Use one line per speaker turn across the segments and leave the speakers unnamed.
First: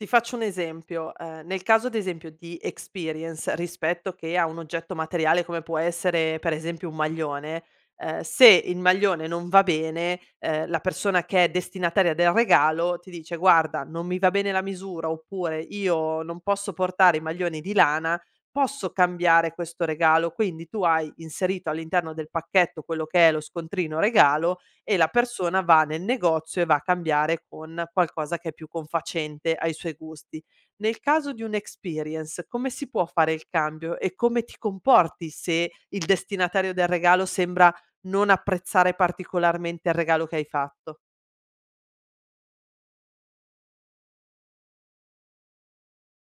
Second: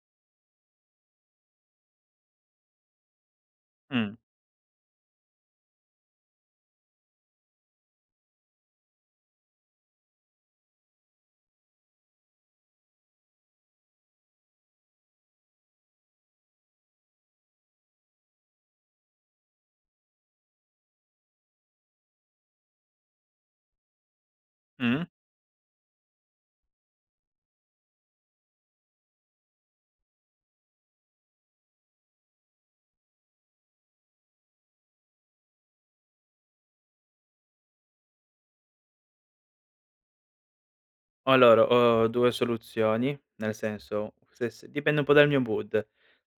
Ti faccio un esempio. Ehm, nel caso ad esempio di experience rispetto
Mh.
che a un oggetto materiale, come può essere per esempio un maglione, ehm, se il maglione non va bene, ehm, la persona che è destinataria del regalo ti dice: "Guarda, non mi va bene la misura," oppure: "Io non posso portare i maglioni di lana, posso cambiare questo regalo?" Quindi, tu hai inserito all'interno del pacchetto, quello che è lo scontrino regalo, e
Mh.
la persona va nel negozio e va a cambiare con qualcosa che è più confacente ai suoi gusti. Nel caso di un' experience, come si può fare il cambio e come ti comporti se il destinatario del regalo sembra non apprezzare particolarmente il regalo che hai fatto?
Allora, ho 2 soluzioni, nel senso se se dipende un po' dal mio mood.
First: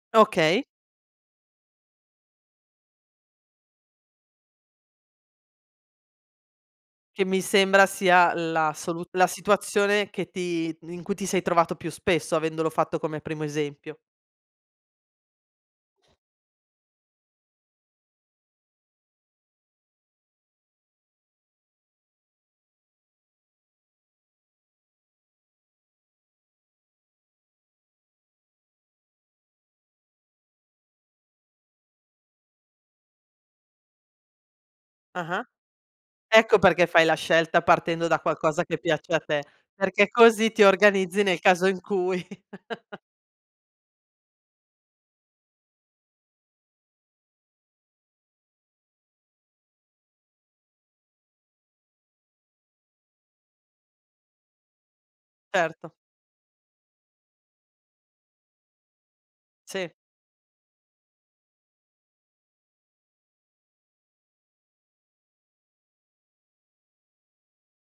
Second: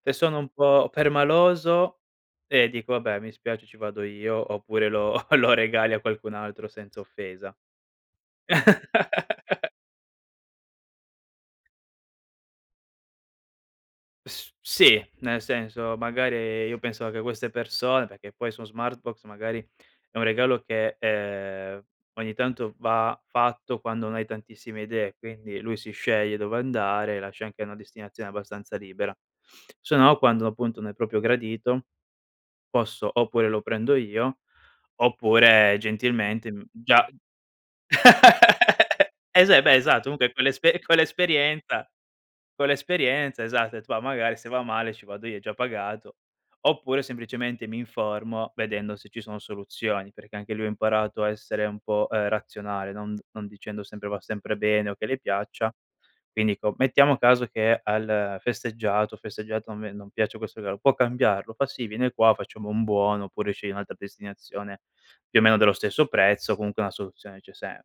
Se sono un
Okay.
po' permaloso, eh, dico: "Vabbè, mi spiace ci vado io, oppure lo lo regali a qualcun altro senza
Che mi
offesa."
sembra sia la soluz la situazione che ti in cui ti sei trovato più spesso, avendolo fatto come primo esempio.
S sì, nel senso magari, io penso che queste persone perché poi su Smartbox, magari è un regalo che, ehm, ogni tanto va fatto quando non hai tantissime idee, quindi lui si sceglie dove andare, lascia anche una destinazione abbastanza libera. Se no quando, appunto, non è proprio gradito, posso oppure lo prendo io,
Ah-ah.
oppure gentilmente
Ecco perché fai
già
la scelta partendo da qualcosa che piace a te,
eh, se beh, esatto,
perché
comunque co
così ti
l'esperie co
organizzi nel caso in
l'esperienza
cui
co l'esperienza, esatto e ho det: "Va magari se va male, ci vado io, è già pagato." Oppure, semplicemente mi informo, vedendo se ci sono soluzioni, perché anche lui ha imparato a essere un po', ehm, razionale non non dicendo sempre, va sempre bene o che le piaccia,
Certo.
quindi dico: "Mettiamo caso che al festeggiato festeggiato, non
Sì.
ve non piace questo regalo, può cambiarlo?" Fa: "Sì, viene qua, facciamo un buono oppure sceglie un'altra destinazione, più o meno dello stesso prezzo, comunque una soluzione c'è sempre".